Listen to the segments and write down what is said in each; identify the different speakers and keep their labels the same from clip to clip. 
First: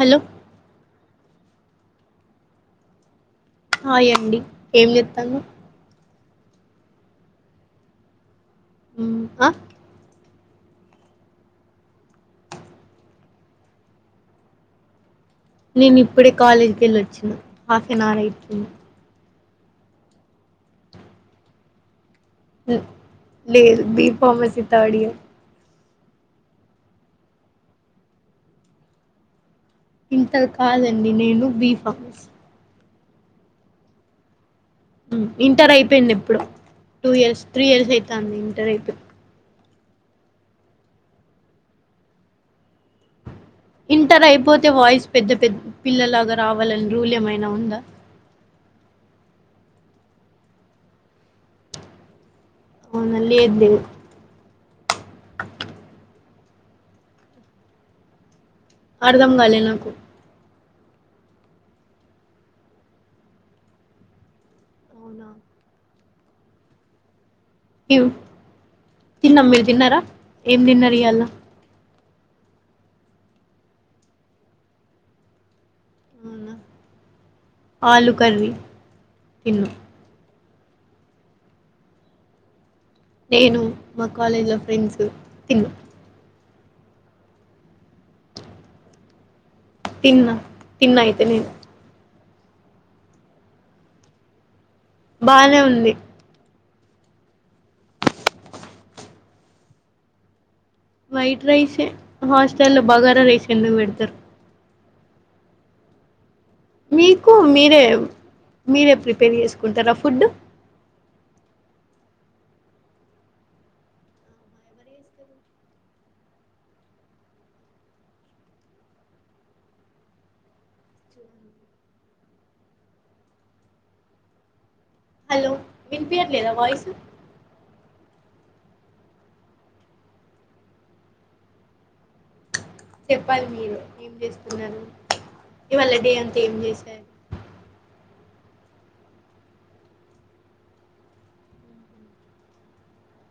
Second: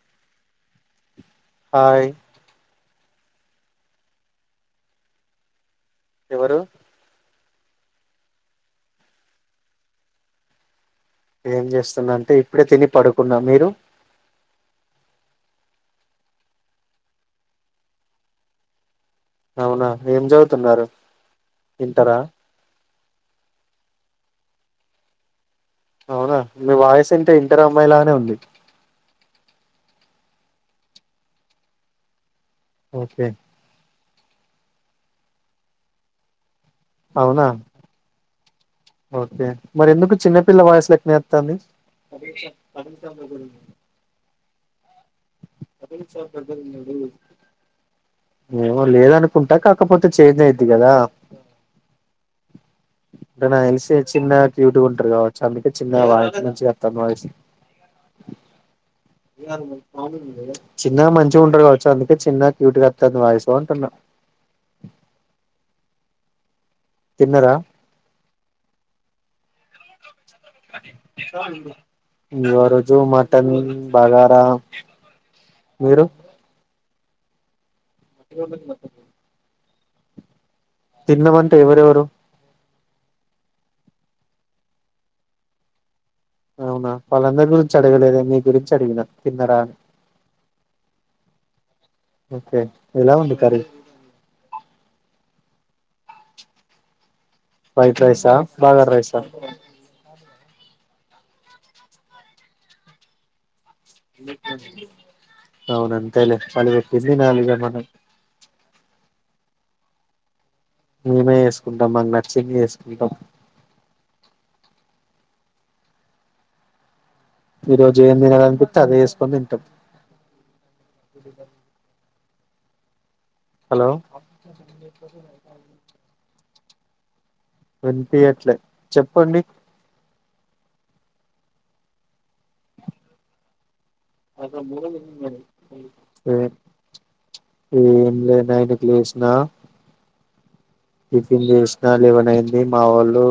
Speaker 1: Hello
Speaker 2: hi
Speaker 1: hi అండి ఏం చేస్తాళ్లు
Speaker 2: ఎవరు
Speaker 1: హు ఆ
Speaker 2: ఏం చేస్తున్నాంటే ఇప్పుడే తిని పడుకున్న మీరు
Speaker 1: నేనిప్పుడే కాలేజ్కిళ్ళి ఒచ్చినా హాఫ్ఆన్అవర్ అయితుంది
Speaker 2: అవునా ఏం చదువుతున్నారు ఇంటరా
Speaker 1: ల్ లేదు బి ఫార్మసీ థర్డ్ ఇయర్
Speaker 2: అవునా మీ వాయిస్ అయితే ఇంటరమ్మాయిలానే ఉంది
Speaker 1: ఇంటర్ కాదండి నేను బి ఫార్మసీ
Speaker 2: ఓకే
Speaker 1: హు ఇంటర్ అయిపోయింది ఎప్పుడో టూ ఇయర్స్
Speaker 2: అవునా
Speaker 1: త్రీ ఇయర్స్ అయితుంది ఇంటర్ అయిపోయి
Speaker 2: ఓకే మరెందుకు చిన్నపిల్ల వాయిస్లెక్కనేత్తాంది
Speaker 1: ఇంటరైపోతే వాయిస్ పెద్ద పెద్ పిల్లలాగా రావాలని రూలేమయిన ఉందా
Speaker 2: ఏమో లేదనుకుంటా కాకపోతే చేంజ్ అయిద్ది కదా
Speaker 1: అవునా
Speaker 2: అంటే
Speaker 1: లేదు
Speaker 2: నాకు
Speaker 1: లేదు
Speaker 2: తెలిసి చిన్నగా క్యూటిగా ఉంటారు కావచ్చు అందుకే చిన్న వాయి మంచిగ వస్తుంది వాయిస్
Speaker 1: అర్థం కాలే నాకు
Speaker 2: [unintelligible] చిన్నగా మంచిగుంటది కావచ్చు అందుకే చిన్న క్యూటంగొత్తంది వాయిసు అంటున్నా
Speaker 1: అవునా
Speaker 2: తిన్నారా
Speaker 1: ట్యు తిన్నాం మీరు తిన్నారా ఏం తిన్నారు ఇయ్యాల
Speaker 2: చాలు ఇంగా ఇంగ ఆ రోజు మటన్ బగారా మీరు
Speaker 1: అవునా ఆలూ కర్రీ తిన్నా
Speaker 2: తిన్నం అంటే ఎవరెవరు
Speaker 1: నేను మా కాలేజ్ లో ఫ్రెండ్సు తిన్ను
Speaker 2: అవునా వాళ్ళందరి గురించి అడగలేదే మీ గురించి అడిగినా తిన్నారా అని
Speaker 1: తిన్నా తిన్నా అయితే నేను
Speaker 2: ఓకే ఎలా ఉంది కర్రీ
Speaker 1: బానే ఉంది
Speaker 2: వైట్ రైస్ ఆ బగార్ రైస్ ఆ
Speaker 1: వైట్ రైసే హాస్టల్లో బగారా రైస్ ఎందుకు బెడతారు
Speaker 2: అవును అంతేలే వాళ్ళు పెట్టింది
Speaker 1: మీకు
Speaker 2: తినాలి ఇగ
Speaker 1: మీరే
Speaker 2: మనం
Speaker 1: మీరే ప్రిపేర్ చేసుకుంటారా ఫుడ్డు
Speaker 2: మేమే ఏసుకుంటాం మాకు నచ్చింది చేసుకుంటాం
Speaker 1: బ్లాంక్
Speaker 2: ఈ రోజు ఏం తినాలనిపిత్తే అదే చేస్కొని తింటాం హలో
Speaker 1: హలో విన్పియట్లేదా వాయిస్
Speaker 2: విన్పియ్యట్లే చెప్పండి
Speaker 1: చెప్పాలి మీరే ఏం చేస్తున్నారు ఇవాళ డే
Speaker 2: ఏ
Speaker 1: అంతా ఏం చేశారు
Speaker 2: ఏం లేదు ఐదుకు లేషినా టిఫిన్ చేసినా లెవెన్ అయ్యింది మా వోళ్ళు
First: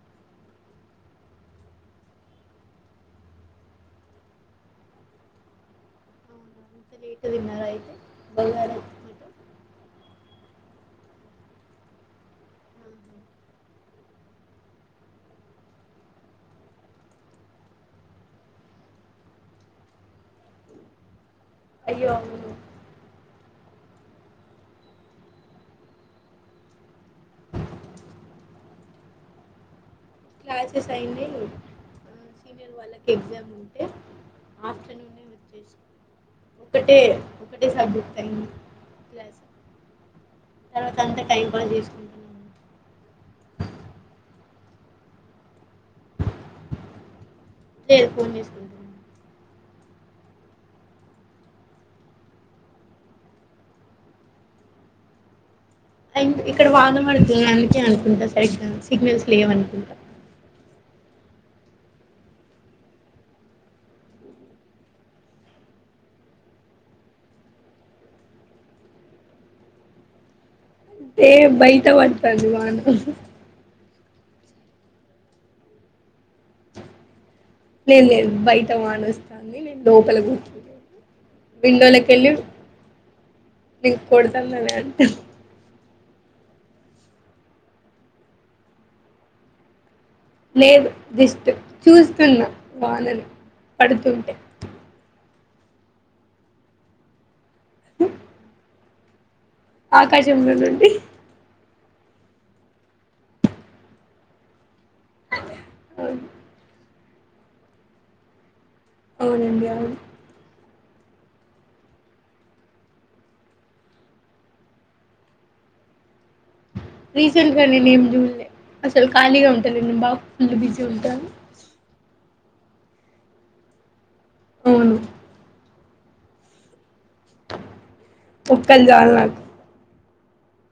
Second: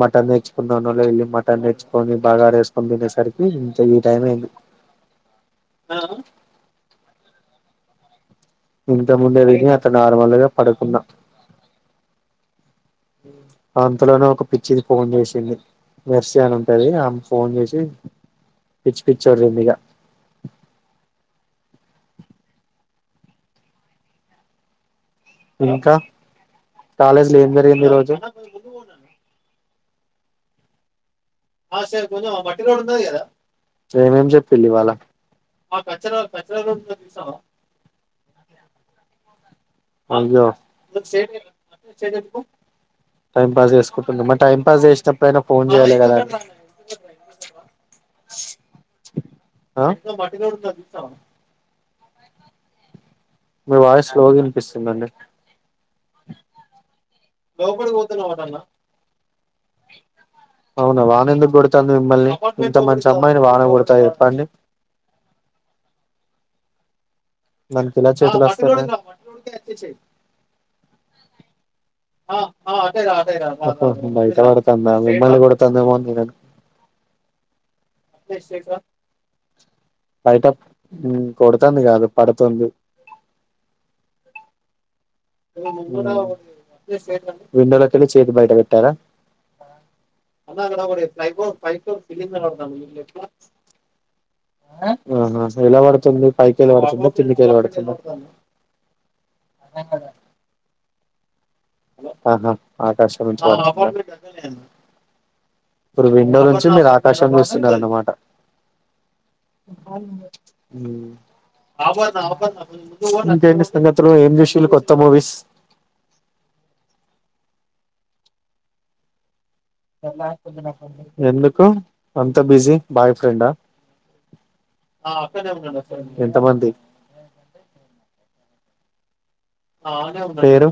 Speaker 2: మటన్ తెచ్చుకుందానని వెళ్ళి మటన్ తెచ్చుకొని బాగారేసుకొని తినేసరికి ఇంత ఈ టైం అయ్యింది
Speaker 1: [inaudible]
Speaker 2: [unintelligible]
Speaker 1: కేకు తిన్నారు అయితే [inaudible]
Speaker 2: ఇంతకు ముందే విని అట్లా నార్మల్ గా పడుకున్నా
Speaker 1: [inaudible]
Speaker 2: ఆంతలోనే ఒక పిచ్చిది ఫోన్ చేషింది మెర్సి ఆని ఉంటది ఆమె ఫోన్ జేషి పిచ్చి పిచ్చిగా ఒర్రిందిగా
Speaker 1: అయ్యో అండి
Speaker 2: ఇంకా కాలేజీలో ఏం జరిగింది ఈ రోజు
Speaker 1: క్లాసెస్ అయ్యింది ఉంటే
Speaker 2: ఏమేం చెప్పిండు ఇవాళ
Speaker 1: ఆఫ్టర్నూనే
Speaker 2: కచరా కచరా రోడ్ ఉన్నది చూసావా
Speaker 1: వడ్డే సాబ్ [inaudible]
Speaker 2: అయ్యో
Speaker 1: చేసుకుంటున్నాను
Speaker 2: టైం పాస్ చేసుకుంటున్నా మరి టైం పాస్ చేసిటప్పుడు అయినా ఫోన్ చెయ్యాలి కదా
Speaker 1: టే ఫోన్ చేసు
Speaker 2: ఆ మీ వాయిస్ స్లో విన్పిస్తుందండి
Speaker 1: అండ్ ఇక్కడ వాన పడుతుంది అందుకే అనుకుంటా సరిగ్గా సిగ్నల్స్ లేవ్ అనుకుంటా
Speaker 2: అవునా వాన ఎందుకు కొడుతాంది మిమ్మల్ని ఇంత మంచి అమ్మాయిని వాన కొడతాదా చెప్పండి దానికి ఏలా చేతులు వస్తయి
Speaker 1: ఏ బయట పడు
Speaker 2: [unintelligible] బయట పడతాంద మీమ్మల్ని కొడుతంది ఏమో నేను అనుకున్న
Speaker 1: లేద్ లేదు బయట వానొస్తాంది నేను లోపల
Speaker 2: బయట
Speaker 1: కూర్చున్న
Speaker 2: ఉమ్ కొడుతుంది
Speaker 1: విండోలో
Speaker 2: కాదు
Speaker 1: కెళ్ళి
Speaker 2: పడుతుంది
Speaker 1: నేను కొడతన్నానే అంట
Speaker 2: ఊమ్ విండోలోకెళ్ళి చేతి బయట పెట్టారా అన్నా
Speaker 1: లేదు
Speaker 2: అక్కడ
Speaker 1: జస్ట్
Speaker 2: ఫైర్ైర్ ఎ
Speaker 1: చూస్తున్నా
Speaker 2: [inaudible]
Speaker 1: వానని పడుతుంటే
Speaker 2: ఆహా ఎలా పడుతుంది పైకేల్లి పడుతుంద కిందికెళ్లి పడుతుందా
Speaker 1: ఆకాశంలొ నుండి
Speaker 2: ఆహా ఆకాశం నుంచి పడుతుందా ఇప్పుడు విండో నుంచి మీరూ ఆకాశం చూస్తున్నారన్నమాట [inaudible] ఉమ్ ఇంకేంటి సంగతులు ఏం చూషిల్లు కొత్త మూవీస్
Speaker 1: రీసెంట్ గా నేను ఏం జూల్లె అసలు ఖాళీగా ఉంట లేను నేను బాగా ఫుల్ బిజీ ఉంటాను
Speaker 2: కా అంత బిజీ బాయ్ ఫ్రెండా
Speaker 1: అవును
Speaker 2: ఎంతమంది
Speaker 1: ఒక్కళ్ చాలు నాకు
Speaker 2: పేరు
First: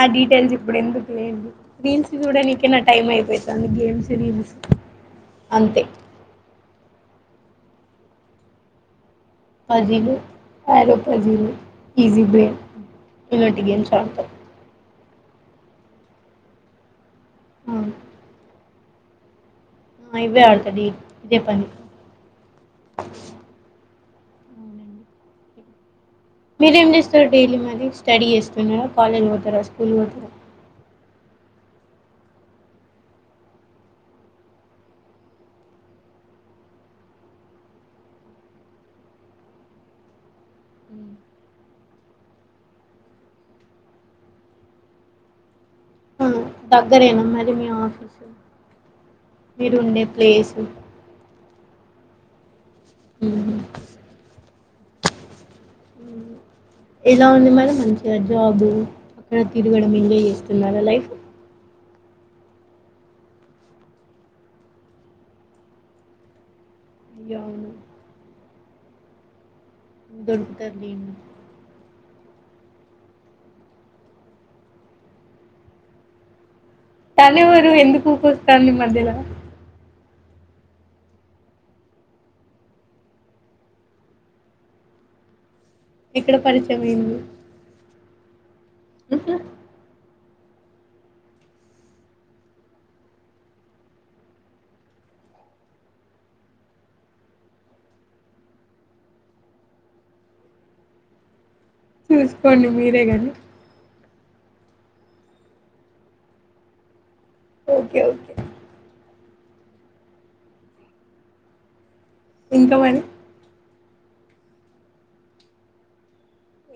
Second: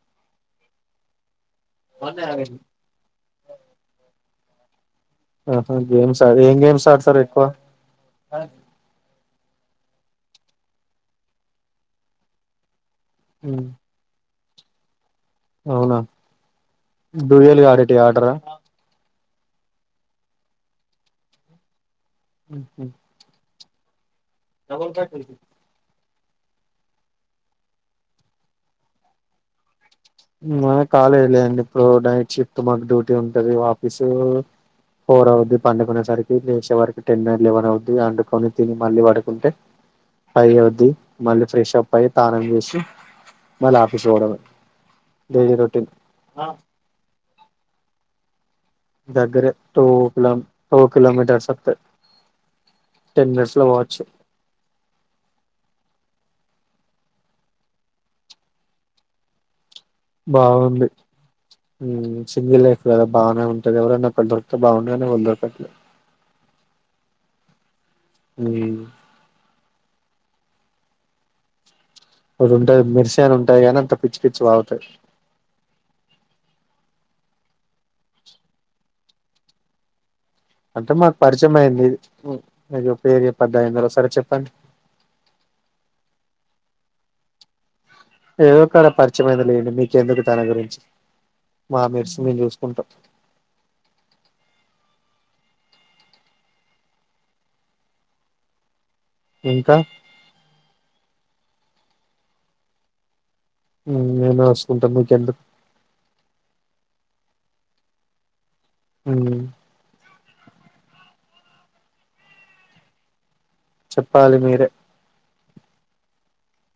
Speaker 1: ఆ డీటెయిల్స్ ఇప్పుడు ఎందుకు లెండి రీల్స్ చూడానికే నా టైం అయిపోతుంది గేమ్స్ రీల్స్
Speaker 2: ఆహా
Speaker 1: అంతే
Speaker 2: గేమ్స్ ఆ ఏం గేమ్స్ ఆడతారు ఎక్కువ
Speaker 1: పజీలు ఆరో పజీలు ఈజీ బేన్ ఇలాంటి గేమ్స్ ఆడుతాం
Speaker 2: అవునా డూయల్
Speaker 1: ఆ,
Speaker 2: ఆడేటివి ఆడారా
Speaker 1: ఉ ఇవే ఆడుతది ఇదే పని
Speaker 2: ఉహు డబల్ కాట్ మిల్కీ
Speaker 1: మీరేం చేస్తారు డైలీ మరి స్టడీ చేస్తున్నారా కాలేజ్ పోతారా స్కూల్ పోతా
Speaker 2: మా కాలేజ్లే అండి ఇప్పుడు నైట్ షిఫ్ట్ మాకు డ్యూటీ ఉంటది ఆఫీసు ఫోర్ అవుద్ది పండుకునేసరికి లేేచే వరకి టెన్ ఎ లెవెన్ అవుద్ది వండుకొని తిని మళ్ళీ పడుకుంటే పైవ్ అయిద్ధి మళ్ళీ ఫ్రెష్ అప్ అయ్యి తానం చేసి మళ్ళీ ఆఫీస్ పోవడమే డైలీ రొటీన్ ఆ
Speaker 1: దగ్గరేనా మరి మీ ఆఫస్
Speaker 2: దగ్గరే టూ కిలోమ్
Speaker 1: ప్లేస్
Speaker 2: టూ కిలోమీటర్స్ వత్తయ్ టెన్ మనీట్స్ లో పోవచ్చు
Speaker 1: ఉ ఏలా ఉంది మరి మంచిగా జాబ్ ఇక్కడ తిరగడం ఎంజాయ్ చేస్తున్నారా లైఫ్
Speaker 2: ఉమ్ సింగిల్ లైఫ్ కదా బానే ఉంటది ఎవరన్న ఒకరు దొరికతే బాగుండు కానీ ఎవరు దొరకట్లే
Speaker 1: యా అవును
Speaker 2: ఉ
Speaker 1: దొరుకుతారు లేండి
Speaker 2: అది ఉంటాది మిర్సి అని ఉంటాది కాని అంత పిచ్చి పిచ్చి వాగుతది
Speaker 1: తను ఏవరు ఎందుకు ఊకో వస్తంది మధ్యలో
Speaker 2: అంటే మాకు పరిచయం అయింది మీ పేరు చేపద్దా సరే చెప్పన్
Speaker 1: ఎక్కడ పరిచయం అయింది
Speaker 2: ఏదో కాడ పరిచయమైంది లేండి మీకెందుకు తన గురించి మా మెర్స్ మేం జూస్కుంటాం ఇంకా
Speaker 1: చూస్కోండి మీరే గాని
Speaker 2: ఊఁ నేనూ వస్కుంటం మీకెందుక్
Speaker 1: ఓకే ఓకే
Speaker 2: ఉమ్
Speaker 1: ఇంక వన్
Speaker 2: చెప్పాలి మీరే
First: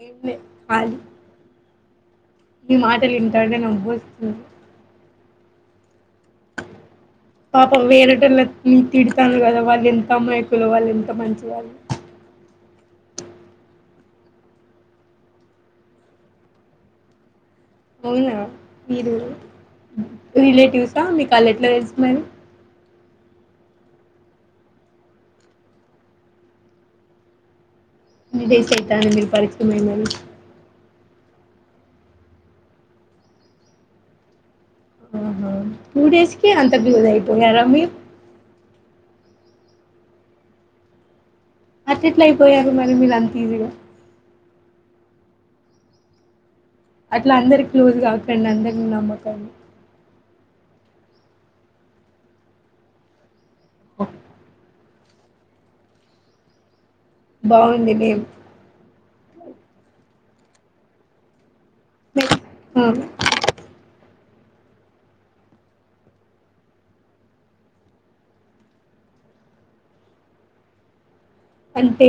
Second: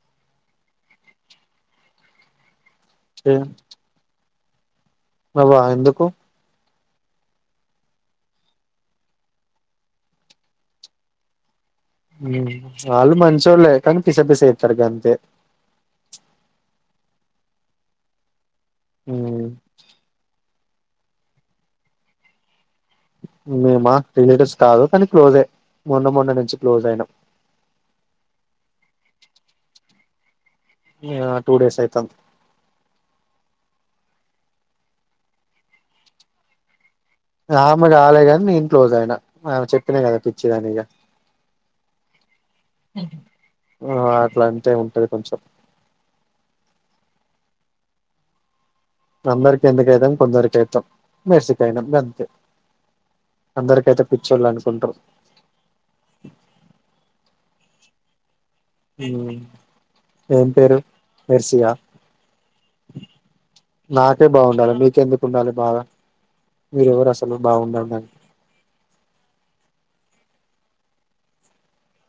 Speaker 1: ఏం లే ఖాలీ మీ మాటలింటాంటె నవ్వొస్తుంది
Speaker 2: నవ్వా ఎందుకు
Speaker 1: పాపం వేరేటోళ్ళక్ నేన్ తిడతాన్ గద వాళ్లెంత అమాయకులో వాళ్లెంత మంచి వాళ్లో
Speaker 2: ఉమ్ వాళ్ళు మంచోళ్లే కానీ పిసపిస చెప్తారు గంతే
Speaker 1: అవునా మీరు రిలేటివ్సా మీక్ అళ్లు ఎట్ల తెలుసు మరీ
Speaker 2: మేమా రిలేటివ్స్ కాదు కానీ క్లోజే మొన్న మొన్న నుంచి క్లోజ్ అయినాం
Speaker 1: ఎన్ని డేస్ అయితాంది మీర్ పరిచయం మరీ
Speaker 2: ఆ టూ డేస్ అయితాంద్
Speaker 1: ఆ హా టూ డేస్ కే అంత బ్యూజ్ అయి
Speaker 2: ఆమె గాలె గాన్ నేన్ క్లోజ్ ఐనా ఆమె చెప్పిన గద పిచ్చిదని ఇగ
Speaker 1: అట్లెట్లైపోయారు మరి మీలంతీజీగా
Speaker 2: ఊ ఆ అట్ల అంటే ఉంటది కొంచెం
Speaker 1: అట్ల అందర్క్ క్లోజ్ గాకండ్ అందర్నీ నమ్మ
Speaker 2: అందర్కి ఎందుక్ ఐతాం కొందరి కైతాం మెర్సికైనం గంతే అందరికైతే పిచ్చోళ్ళనుకుంటరు
Speaker 1: బావుంది నేమ్
Speaker 2: ఉమ్ ఏం పేరు మెర్సిఆ
Speaker 1: మే హా
Speaker 2: నాకే బావుండాలి మీకెందుకుండాలి బాగా మీరెవరు అసలు బావుందన్డానికి
Speaker 1: అంటే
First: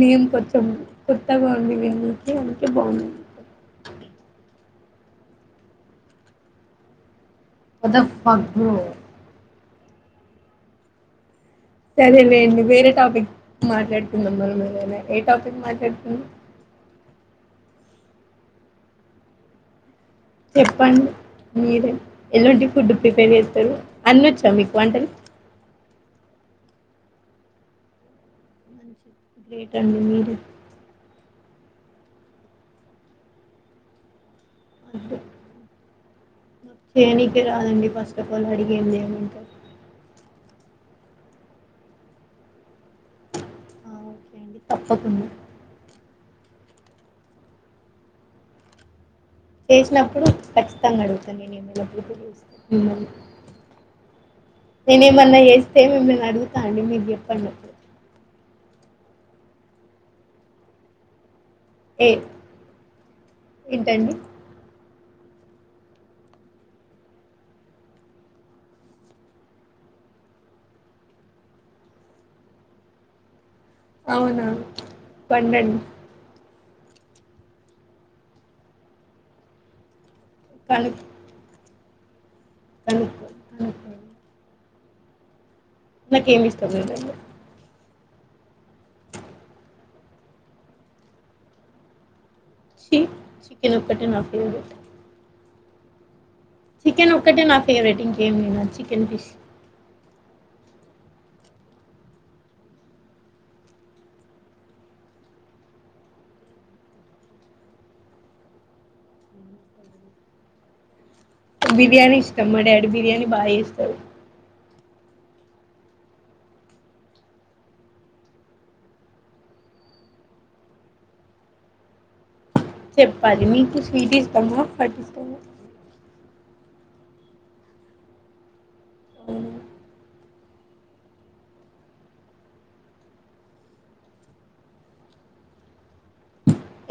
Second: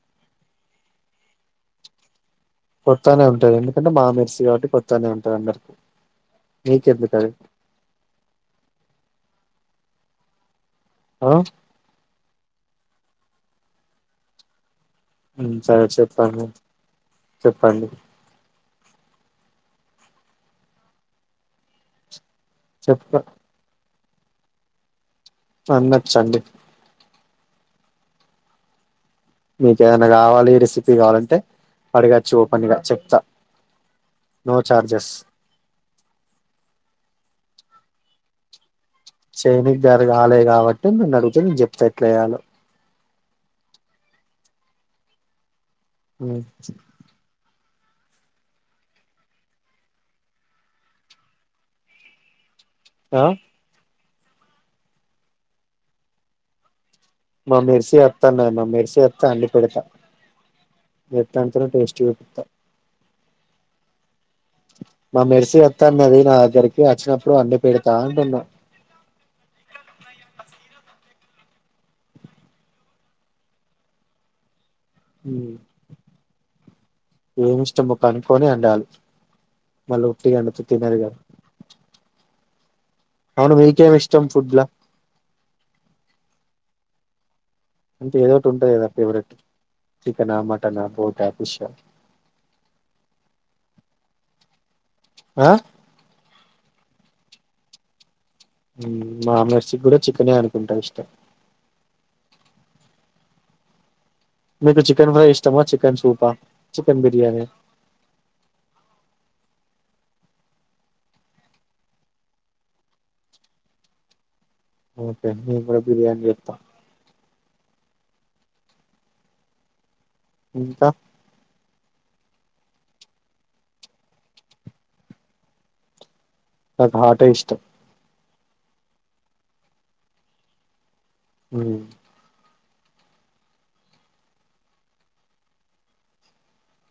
Speaker 1: నేమ్ కొచ్చం కొత్తగా ఉంది విన్నీకీ అని
Speaker 2: కొత్తానే ఉంటది ఎందుకంటే మామెర్సి గావట్టి కొత్తానే ఉంటాది అందర్కి నీకెందుకది
Speaker 1: పొద్దప్ పగ్లూ
Speaker 2: వో
Speaker 1: సరేలేండి వేరే టాపిక్ మాట్లాడుతుందం మనం ఇవాళ
Speaker 2: ఊఁ సరే చెప్పండి చెప్పండి
Speaker 1: చెప్పండి మీరే ఎలాంటి ఫుడ్
Speaker 2: చెప్ప
Speaker 1: ప్రిపేర్ జేస్తరు అన్నొచ్చా మీక్ వంటలు
Speaker 2: అన్నొచ్చండి
Speaker 1: అంచి
Speaker 2: మీకేదన్న గావాలీ రెసిపీ గావాలంటే అడగచ్చు ఓపెన్గా చెప్తా నో చార్జెస్
Speaker 1: చేయనీకే రాదండి ఫస్టఫల్ అడిగేంది ఏముంది
Speaker 2: జర్ గాలే గావట్టే నన్నడుగితే నేన్ జెప్త ఎట్లేయాలో
Speaker 1: ఓకే అండి తప్పకుండా
Speaker 2: ఉమ్ ప్చ్
Speaker 1: చేషినప్పుడు ఖచ్చితంగ అడుగుతా నేనేమైన ఫుడ్డు చూసిన మిమ్మల్ని
Speaker 2: ఆ
Speaker 1: నేను ఏమన్నా చేస్తే మిమ్మల్ని అడుగుతాండి మీకు చెప్
Speaker 2: మా మెర్సీ అత్త నేను మా మెర్సీ అత్త అన్ని పెడతా ఎట్ట అంటారో టేస్ట్
Speaker 1: ఏ
Speaker 2: చూపిస్తా
Speaker 1: ఏంటండి
Speaker 2: మా మెర్సీ అత్త అన్నది నా దగ్గరికి వచ్చినప్పుడు అన్ని పెడతా అంటున్నా
Speaker 1: అవునా
Speaker 2: ఉమ్
Speaker 1: పండండి
Speaker 2: ఏమి ఇష్టమో కనుకొని అండాలి మళ్ళీ ఉట్టిగా నన్ను తిట్టినారు గా
Speaker 1: కానీ
Speaker 2: అవును మీకేం ఇష్టం ఫుడ్ లా
Speaker 1: నాకు ఏమి ఇష్టం లేదండి
Speaker 2: అంటే ఏదో ఒకటి ఉంటాది కదా ఫేవరెట్ చికెనా మటనా బొటా ఫిష్ ఆ
Speaker 1: చి చికెన్ ఒక్కటే నా ఫేవరెట్
Speaker 2: ఆ
Speaker 1: చికెన్ ఒక్కటె నా ఫేవరెట్ ఇంకేమి తినను
Speaker 2: మా మెర్సీ కూడా చికెనే అనుకుంటా ఇష్టం మీకు చికెన్ ఫ్రై ఇష్టమా చికెన్ సూపా చికెన్ బిర్యానీ
Speaker 1: బిర్యానీ ఇష్టం మా డాడీ బిర్యానీ బా చెస్తారు
Speaker 2: ఓకే అండి నేను కూడా బిర్యాని చేత్త ఇంకా
Speaker 1: చెప్పాలి మీకు స్వీట్ ఇష్టమా హాట్ ఇష్టమా
Speaker 2: నాక హాట్ ఎ ఇష్టం
Speaker 1: అవును
Speaker 2: ఉమ్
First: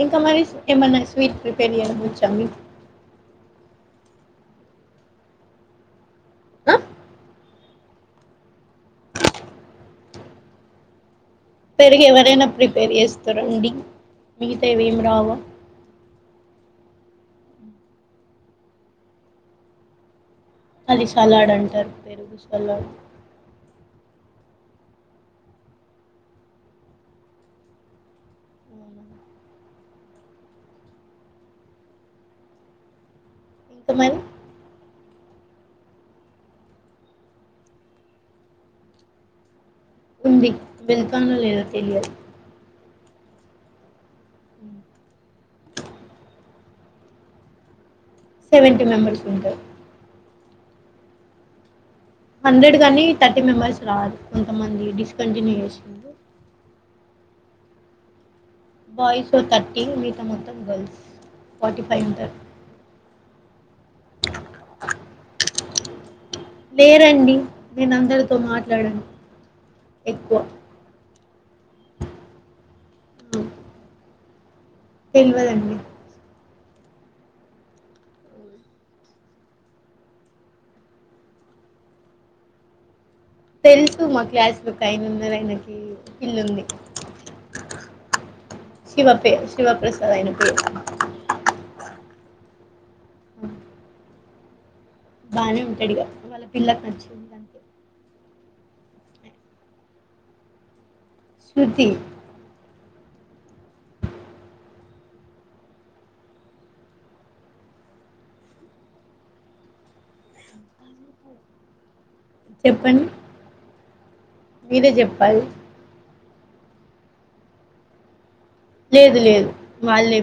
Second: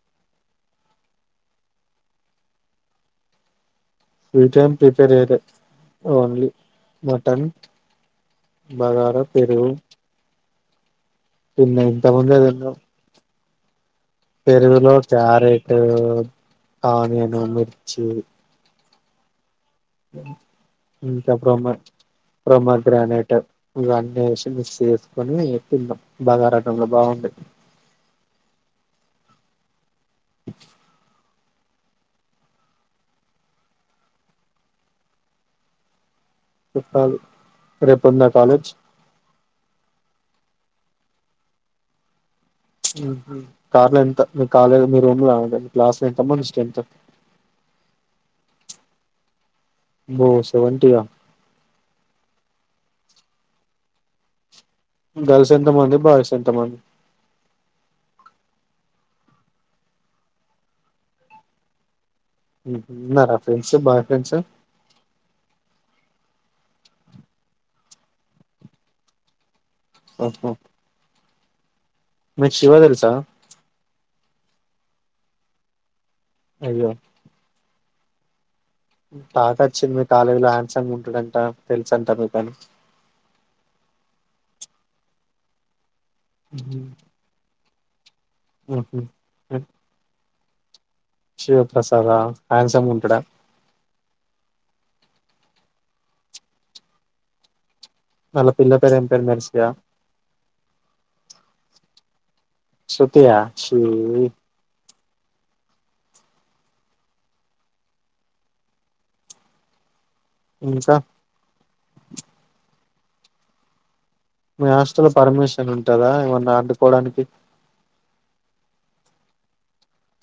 Speaker 1: ఇంకా మరి ఏమైన్నా స్వీట్ ప్రిపేర్ చెయ్యడం వచ్చా మీకు
Speaker 2: స్వీట్ ఏమ్ ప్రిపేర్ చేయలే ఓన్లీ
Speaker 1: ఆ?
Speaker 2: మటన్ బగార పెరుగు తిన్న
Speaker 1: పెరుగు
Speaker 2: ఇంతముందే
Speaker 1: ఎవరైనా
Speaker 2: తిన్నాం
Speaker 1: ప్రిపేర్ చేస్తారండి మిగతావి
Speaker 2: పెరుగులో
Speaker 1: ఏం రావా
Speaker 2: క్యారెట్ ఆనియన్ మిర్చి
Speaker 1: అది
Speaker 2: ఇంకా
Speaker 1: సలాడ్
Speaker 2: ప్రోమ
Speaker 1: అంటారు పెరుగు సలాడ్
Speaker 2: ప్రోమోగ్రెనేట్ ఇగ అన్ని వేసి మిక్స్ చేసుకొని తిన్నాం బగారా అన్నంలో‌‌ బాగుండది
Speaker 1: తమరు
Speaker 2: పెట్టాలి రేపుందా కాలేజ్
Speaker 1: ఉంది వెళ్తానో లేదో తెలియదు
Speaker 2: ఊహు కార్లో ఎంత మీ కాలేజ్ రూమ్ లో క్లాస్ లో ఎంత మంది స్టెంత్
Speaker 1: సెవెంటీ మెంబెర్స్ ఉంటారు
Speaker 2: అబ్బో సెవెంటీ ఆ
Speaker 1: హండ్రెడ్ గానీ థర్టీ మెంబర్స్ రారు కొంతమంది
Speaker 2: గర్ల్స్
Speaker 1: డిస్కంటిన్యూ
Speaker 2: ఎంత మంది
Speaker 1: చేసిండ్రు
Speaker 2: బాయ్స్ ఎంతమంది
Speaker 1: బాయ్స్ థర్టీ మిగతా మొత్తం గర్ల్స్ ఫార్టీ ఫైవ్ ఉంటారు
Speaker 2: ఉహు ఉన్నారా ఫ్రెండ్స్ బాయ ఫ్రెండ్స్
Speaker 1: లేరండి నేను అందరితో మాట్లాడను ఎక్కువ
Speaker 2: ఓహో మీకు శివ తెల్సా
Speaker 1: పొ తెల్వదండి
Speaker 2: అయ్యో టాక్ వచ్చింది మీ కాలేజీలో హ్యాండ్సంగ్ ఉంటదంట తెలుస అంటా మీ కాని
Speaker 1: తెలుసు మా క్లాస్ ఒక ఆయన ఉన్నారు ఆయనకి పిల్ల ఉంది శివ పే శివప్రసాద్ అయన పేరు
Speaker 2: శివప్రసాద హాన్డసమ్ గా ఉంటాడ
Speaker 1: బానే ఉంటాడు ఇగ వాళ్ళ పిల్లక్ నచ్చింది అంతే
Speaker 2: వాల్ల పిల్ల పేరు ఏం పేరు మర్చిపోయా
Speaker 1: శృతి
Speaker 2: శృతియా ఛీ ఇంచ
Speaker 1: చెప్పండి
Speaker 2: మీ
Speaker 1: మీరే
Speaker 2: హాస్టల్లో
Speaker 1: చెప్పాలి
Speaker 2: పర్మిషన్ ఉంటదా ఏమన్న వండుకోవడానికి
Speaker 1: లేదు లేదు వాళ్ళే